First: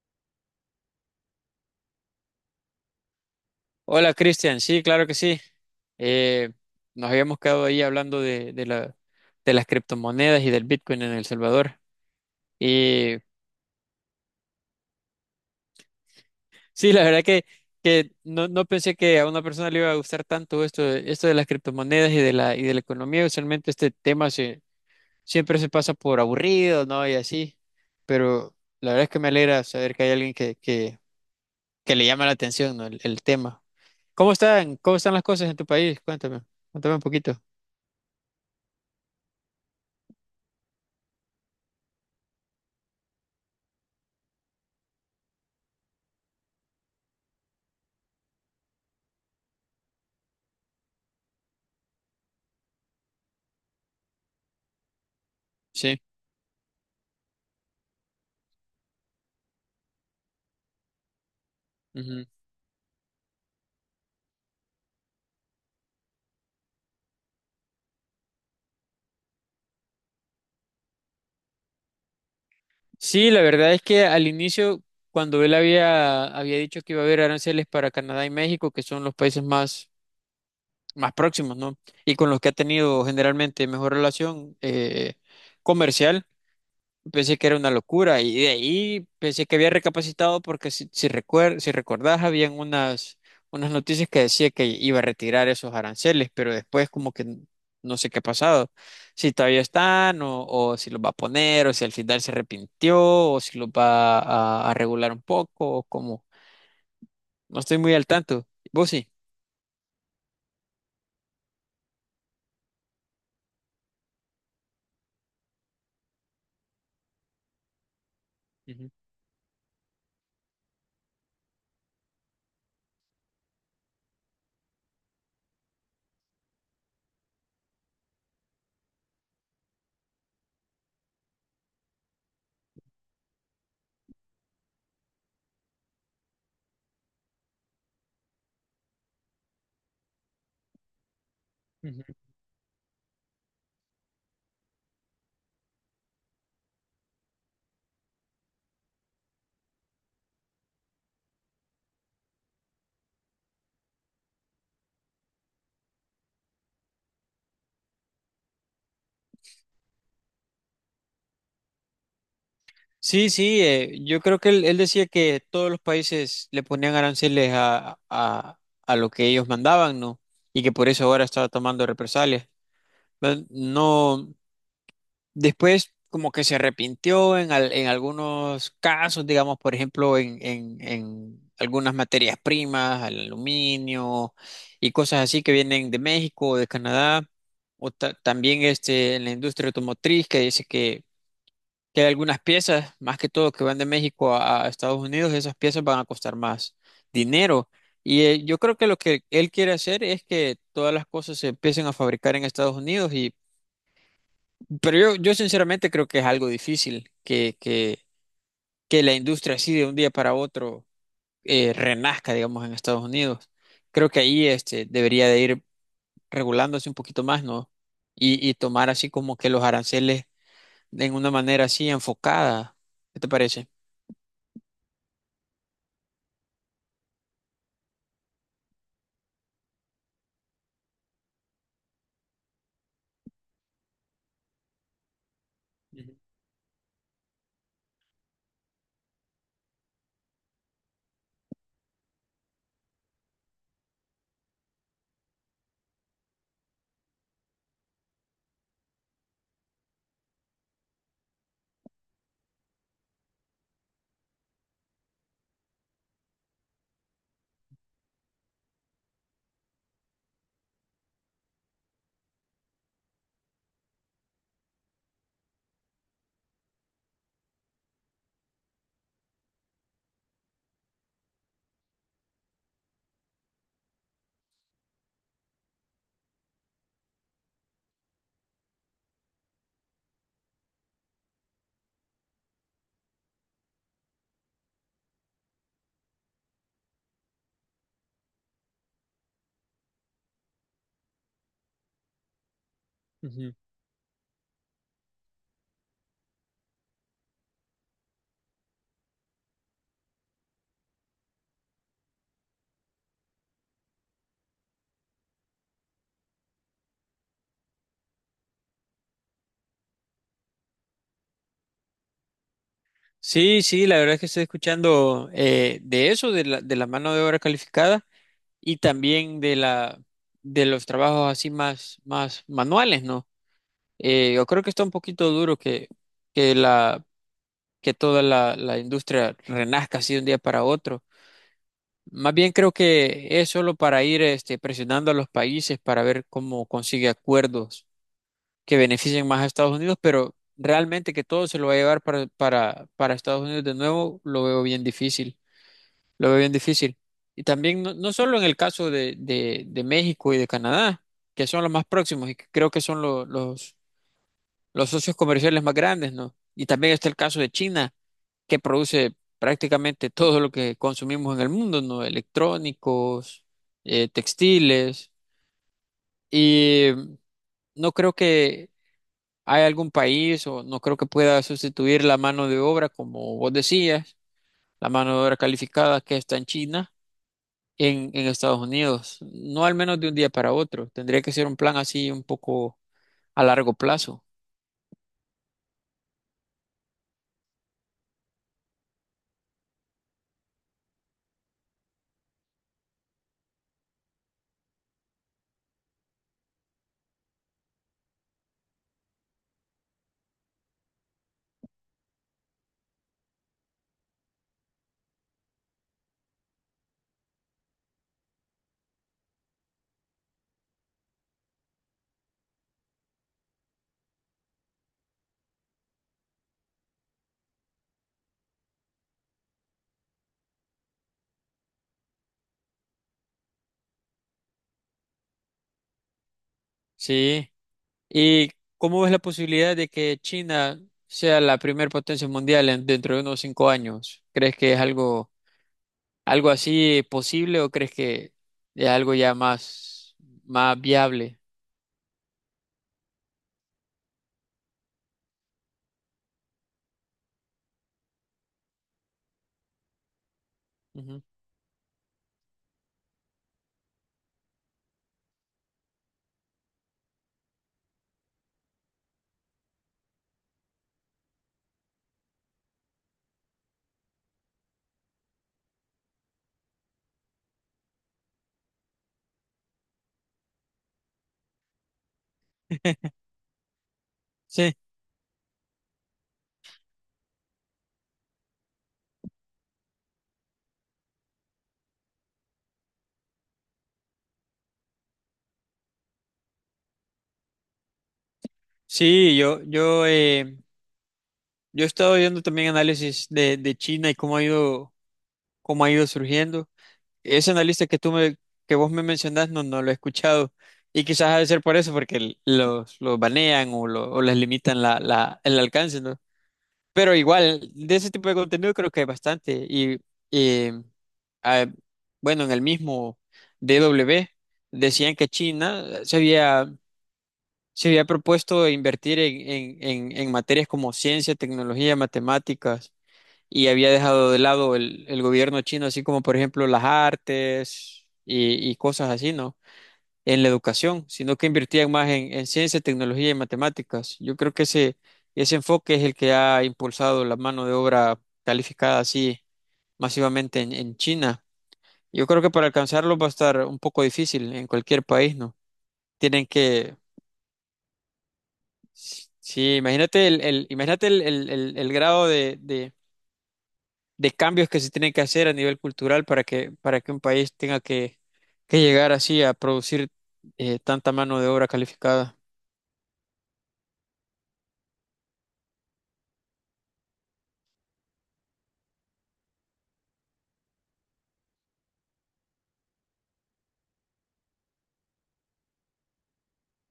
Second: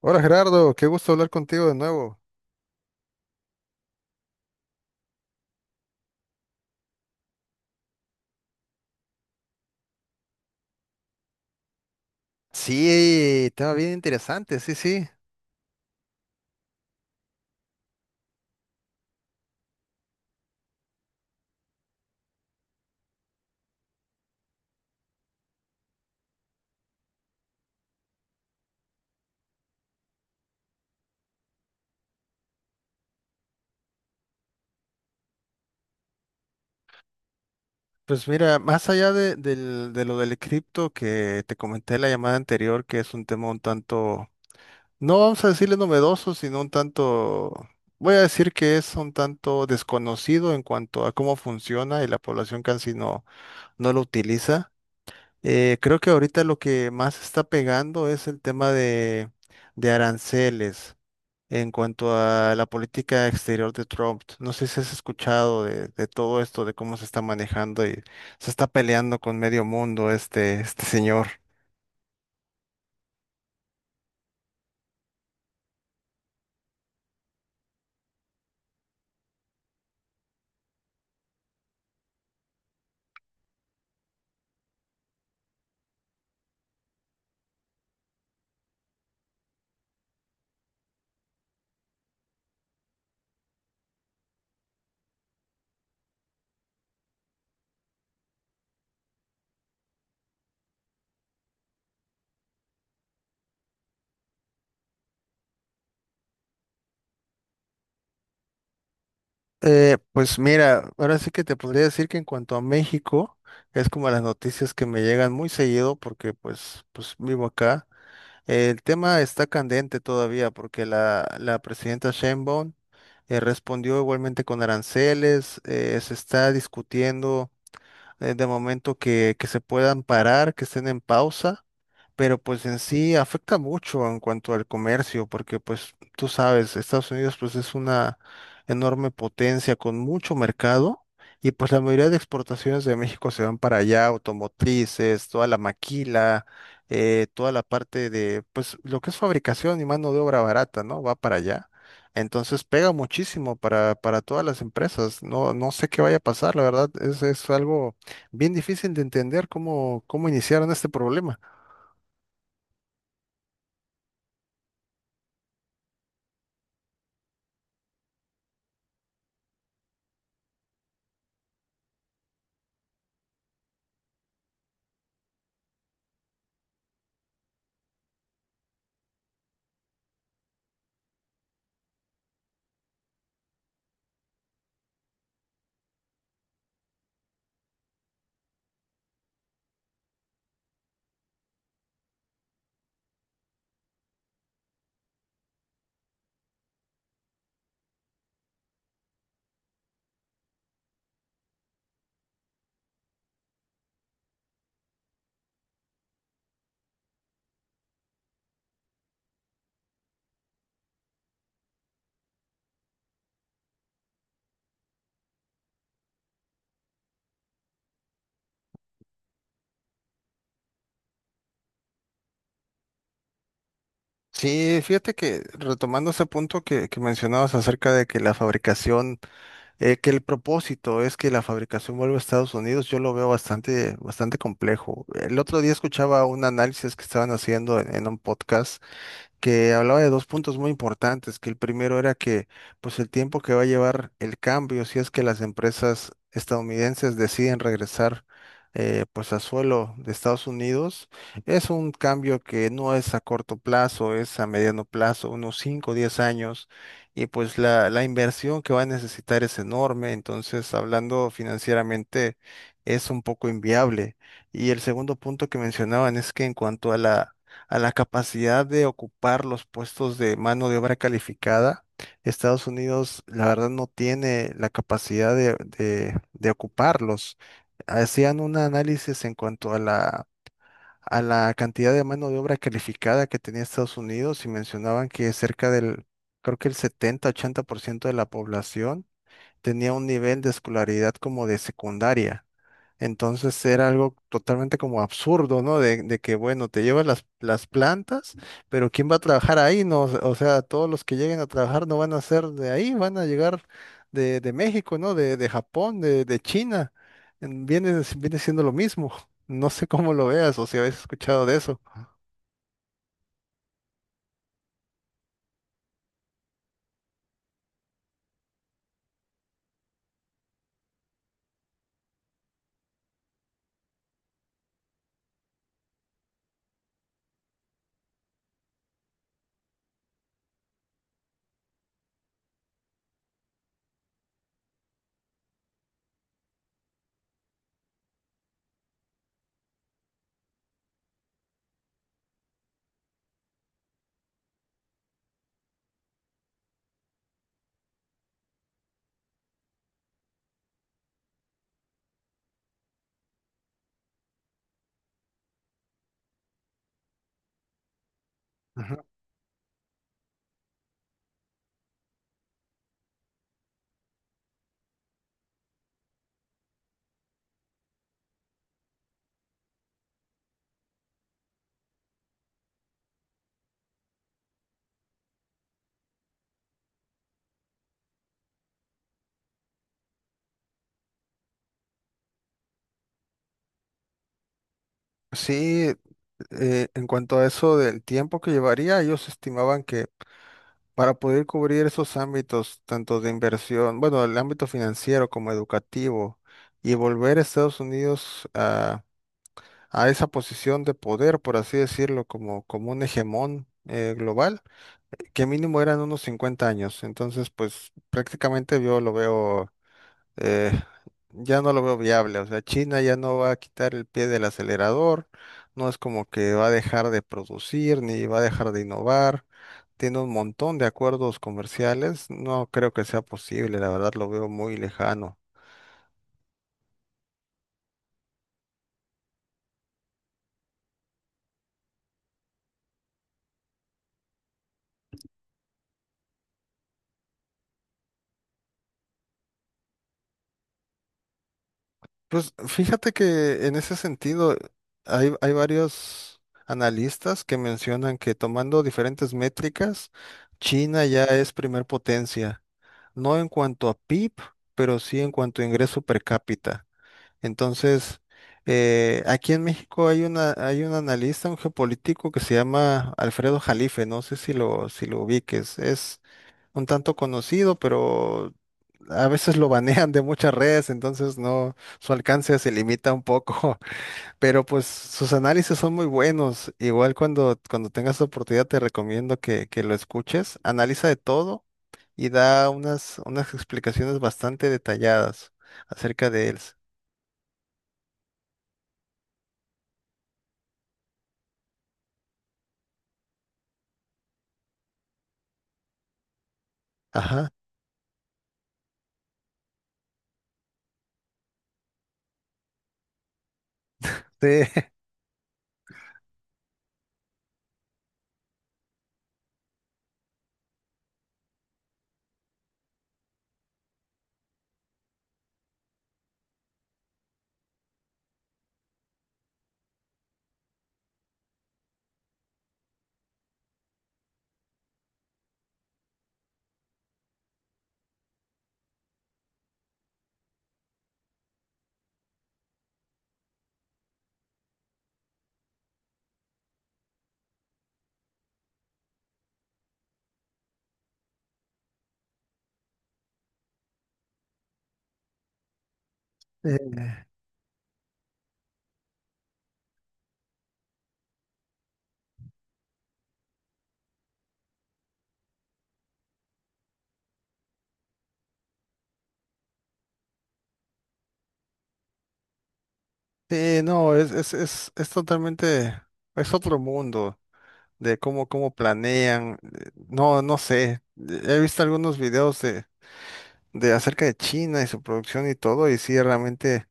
Hola Gerardo, qué gusto hablar contigo de nuevo. Hola Cristian, sí, claro que sí. Eh, nos habíamos quedado ahí hablando de las criptomonedas y del Bitcoin en El Salvador. Y Sí, estaba bien interesante, sí, sí. sí, la verdad que no pensé que a una persona le iba a gustar tanto esto, esto de las criptomonedas y de la economía. Usualmente este siempre se pasa por aburrido, ¿no? Y así. Pero la verdad es que me alegra saber que hay alguien que le llama la atención, ¿no? El tema. Cómo están las cosas en tu país? Cuéntame, cuéntame un poquito. Pues mira, más allá de lo del cripto que te comenté en la llamada anterior, que es un tema un tanto, no vamos a decirle novedoso, sino un tanto, voy a decir que es un tanto desconocido en cuanto a cómo funciona y la población casi no, no lo utiliza. Creo Sí. que ahorita lo que más está pegando es el tema de aranceles en cuanto a la política exterior de Trump. No sé si has escuchado de todo esto, de cómo se está manejando y se está peleando con medio mundo este señor. Sí, la verdad es que al inicio, cuando él había dicho que iba a haber aranceles para Canadá y México, que son los países más, más próximos, ¿no? Y con los que ha tenido generalmente mejor relación comercial, pensé que era una locura y de ahí pensé que había recapacitado porque si recordás habían unas, unas noticias que decía que iba a retirar esos aranceles, pero después como que no sé qué ha pasado, si todavía están o si los va a poner o si al final se arrepintió o si los va a regular un poco o cómo. No estoy muy al tanto. ¿Vos sí? Pues mira, ahora sí que te podría decir que en cuanto a México, es como las noticias que me llegan muy seguido porque pues vivo acá. El tema está candente todavía porque la presidenta Sheinbaum respondió igualmente con aranceles. Se está discutiendo, de momento, que se puedan parar, que estén en pausa, pero pues en sí afecta mucho en cuanto al comercio, porque pues tú sabes, Estados Unidos pues es una enorme potencia con mucho mercado, y pues la Ujú. mayoría de exportaciones de México se van para allá, automotrices, toda la maquila, toda la parte de pues lo que es fabricación y mano de obra barata, ¿no? Va para allá. Entonces pega muchísimo para todas las empresas. No sé qué vaya a pasar, la verdad, es algo bien difícil de entender cómo iniciaron este problema. Sí, sí, yo creo que él decía que todos los países le ponían aranceles a lo que ellos mandaban, ¿no? Y que por eso ahora estaba tomando represalias. Pero no, después como que se arrepintió en, en algunos casos, digamos, por ejemplo, en algunas materias primas, al aluminio y cosas así que vienen de México o de Canadá, o también este, en la industria automotriz que dice que hay algunas piezas, más que todo que van de México a Estados Unidos, esas piezas van a costar más dinero. Y yo creo que lo que él quiere hacer es que todas las cosas se empiecen a fabricar en Estados Unidos y pero yo sinceramente creo que es algo difícil que la industria así de un día para otro renazca, digamos, en Estados Unidos. Creo que ahí este debería de ir regulándose un poquito más, ¿no? Y tomar así como que los aranceles en una manera así enfocada. ¿Qué te parece? Sí, fíjate que retomando ese punto que mencionabas acerca de que la fabricación, que el propósito es que la fabricación vuelva a Estados Unidos, yo lo veo bastante, bastante complejo. El otro día escuchaba un análisis que estaban haciendo en un podcast que hablaba de dos puntos muy importantes, que el primero era que pues el tiempo que va a llevar el cambio, si es que las empresas estadounidenses deciden regresar pues a suelo de Estados Unidos, es un cambio que no es a corto plazo, es a mediano plazo, unos 5 o 10 años, y pues la inversión que va a necesitar es enorme, entonces hablando financieramente es un poco inviable. Y el segundo punto que mencionaban es que en cuanto a la capacidad de ocupar los puestos de mano de obra calificada, Estados Unidos, la verdad, no tiene la capacidad de ocuparlos. Hacían un análisis en cuanto a a la cantidad de mano de obra calificada que tenía Estados Unidos, y mencionaban que cerca del, creo que el 70-80% de la población tenía un nivel de escolaridad como de secundaria. Ujú. Entonces era algo totalmente como absurdo, ¿no? Bueno, te llevas las plantas, pero ¿quién va a trabajar ahí? No, o sea, todos los que lleguen a trabajar no van a ser de ahí, van a llegar de México, ¿no? De Japón, de China. Viene siendo lo mismo. No sé cómo lo veas o si habéis escuchado de eso. Sí, sí, la verdad es que estoy escuchando de eso, de la mano de obra calificada y también de los trabajos así más, más manuales, ¿no? Yo creo que está un poquito duro que que toda la industria renazca así de un día para otro. Más bien creo que es solo para ir este, presionando a los países para ver cómo consigue acuerdos que beneficien más a Estados Unidos, pero realmente que todo se lo va a llevar para Estados Unidos de nuevo, lo veo bien difícil, lo veo bien difícil. Y también no, no solo en el caso de México y de Canadá, que son los más próximos y que creo que son los socios comerciales más grandes, ¿no? Y también está el caso de China, que Ujú. produce prácticamente todo lo que consumimos en el mundo, ¿no? Electrónicos, textiles, y no creo que ¿hay algún país? O no creo que pueda sustituir la mano de obra, como vos decías, la mano de obra calificada que está en China, en Estados Unidos. No al menos de un día para otro. Tendría que ser un plan así un poco a largo plazo. Sí, en cuanto a eso del tiempo que llevaría, ellos estimaban que para poder cubrir esos ámbitos, tanto de inversión, bueno, el ámbito financiero como educativo, y volver a Estados Unidos a esa posición de poder, por así decirlo, como un hegemón global, que mínimo eran unos 50 años. Entonces, pues prácticamente yo lo veo, eh, ya no lo veo viable. O sea, China ya no va a quitar el pie del acelerador, no es como que va a dejar de producir ni va a dejar de innovar. Tiene un montón de acuerdos comerciales, no creo que sea posible, la verdad lo veo muy lejano. Sí. ¿Y cómo ves la posibilidad de que China sea la primer potencia mundial dentro de unos 5 años? ¿Crees que es algo, algo así posible o crees que es algo ya más, más viable? Pues fíjate que en ese sentido hay varios analistas que mencionan que, tomando diferentes métricas, China Ujú. ya es primer potencia, no en cuanto a PIB, pero sí en cuanto a ingreso per cápita. Entonces, aquí en México hay una, hay un analista, un geopolítico que se llama Alfredo Jalife, no sé si lo ubiques, es un tanto conocido, pero a veces lo banean de muchas redes, entonces no, su alcance se limita un poco, pero Sí. pues sus análisis son muy buenos. Igual cuando tengas oportunidad te recomiendo que lo escuches, analiza de todo y da unas, unas explicaciones bastante detalladas acerca de él. Sí, yo he estado viendo también análisis de China y cómo ha ido surgiendo. Ajá. Ese analista que que vos me mencionás, no, no lo he escuchado. Y quizás ha de ser por eso, porque los banean o, o les limitan Sí. la, el alcance, ¿no? Pero igual, de ese tipo de contenido creo que hay bastante. Y eh, ah, bueno, en el mismo DW decían que China se había propuesto invertir en, en materias como ciencia, tecnología, matemáticas, y había dejado de lado el gobierno chino, así como por ejemplo las artes y cosas así, ¿no? En la educación, sino que invertían más en ciencia, tecnología y matemáticas. Yo creo que ese enfoque es el que ha impulsado la mano de obra calificada así masivamente en China. Yo creo que para alcanzarlo va a estar un poco difícil en cualquier país, ¿no? Tienen que Eh, sí, imagínate imagínate el grado de cambios que se tienen que hacer a nivel cultural para que un país tenga que llegar así a producir tanta mano de obra calificada. sí, no, es totalmente, es otro mundo de cómo planean. No, no sé. He visto algunos videos de acerca de China y su producción y todo, y sí, realmente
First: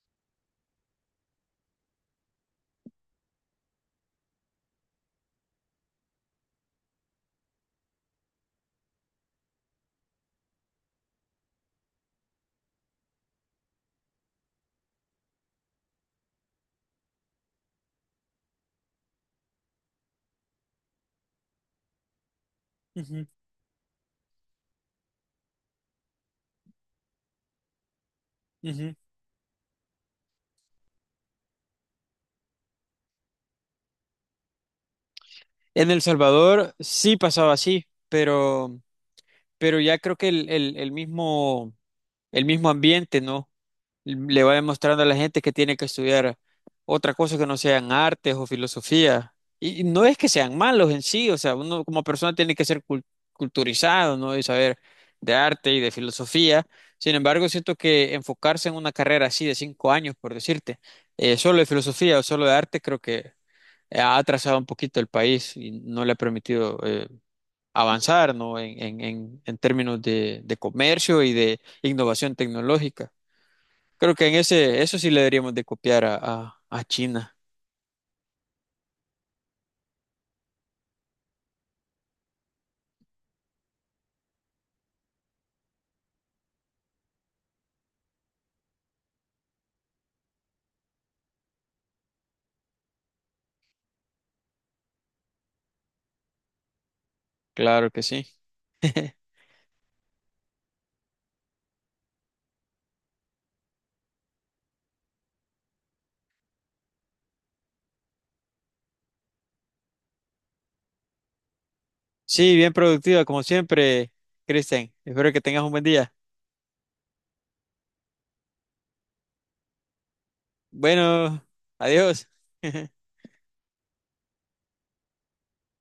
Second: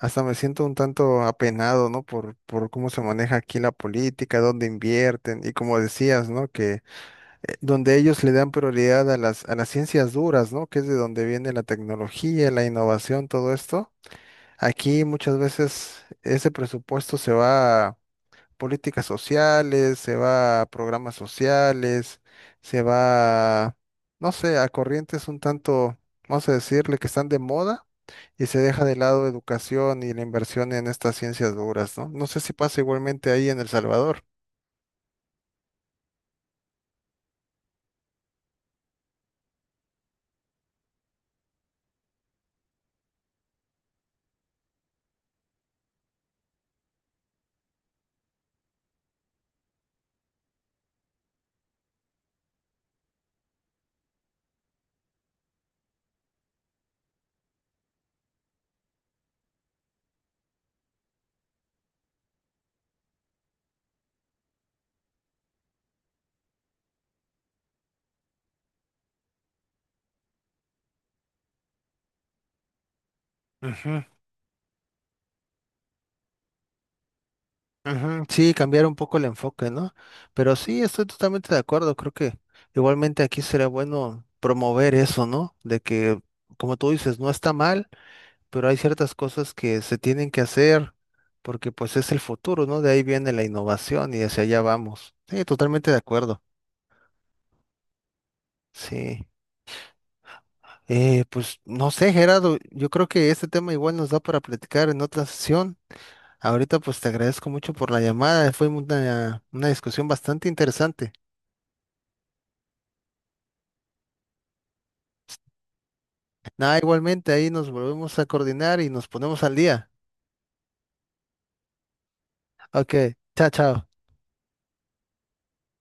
hasta me siento un tanto apenado, ¿no? Por cómo se maneja aquí la política, dónde invierten, y como decías, ¿no? Que donde ellos le dan prioridad a a las ciencias duras, ¿no? Que es de donde viene la tecnología, la innovación, todo esto. Aquí muchas veces ese presupuesto se va a políticas sociales, se va a programas sociales, se Ujú, va a, no sé, a corrientes un tanto, vamos a decirle, que están de moda, y se deja de ujú. lado educación y la inversión en estas ciencias duras, ¿no? No sé si pasa igualmente ahí en El Salvador. En El Salvador sí pasaba así, pero ya creo que el mismo ambiente, ¿no? Le va demostrando a la gente que tiene que estudiar otra cosa que no sean artes o filosofía. Y no es que sean malos en sí, o sea, uno como persona tiene que ser culturizado, ¿no? Y saber de arte y de filosofía. Sin embargo, siento que enfocarse en una carrera así de 5 años, por decirte, solo de filosofía o solo de arte, creo que ha atrasado un poquito el país y no le ha permitido avanzar, ¿no? En términos de comercio y de innovación tecnológica. Ujú. Creo que en ese, eso sí le deberíamos de copiar a China. Ujú. Sí, cambiar un poco el enfoque, ¿no? Pero sí, estoy totalmente de acuerdo. Creo que igualmente aquí sería bueno promover eso, ¿no? De que, como tú dices, no está mal, pero hay ciertas cosas que se tienen que hacer porque pues es el futuro, ¿no? De ahí viene la innovación y hacia allá vamos. Sí, totalmente de acuerdo. Claro que sí. Sí. Pues no sé, Gerardo, yo creo que este tema igual nos da para platicar en otra sesión. Ahorita pues te agradezco mucho por la llamada. Fue una discusión bastante interesante. Sí, bien productiva, como siempre, Cristian. Espero que tengas un buen día. Nada, igualmente ahí nos volvemos a coordinar y nos ponemos al día. Bueno, adiós. Ok, chao, chao.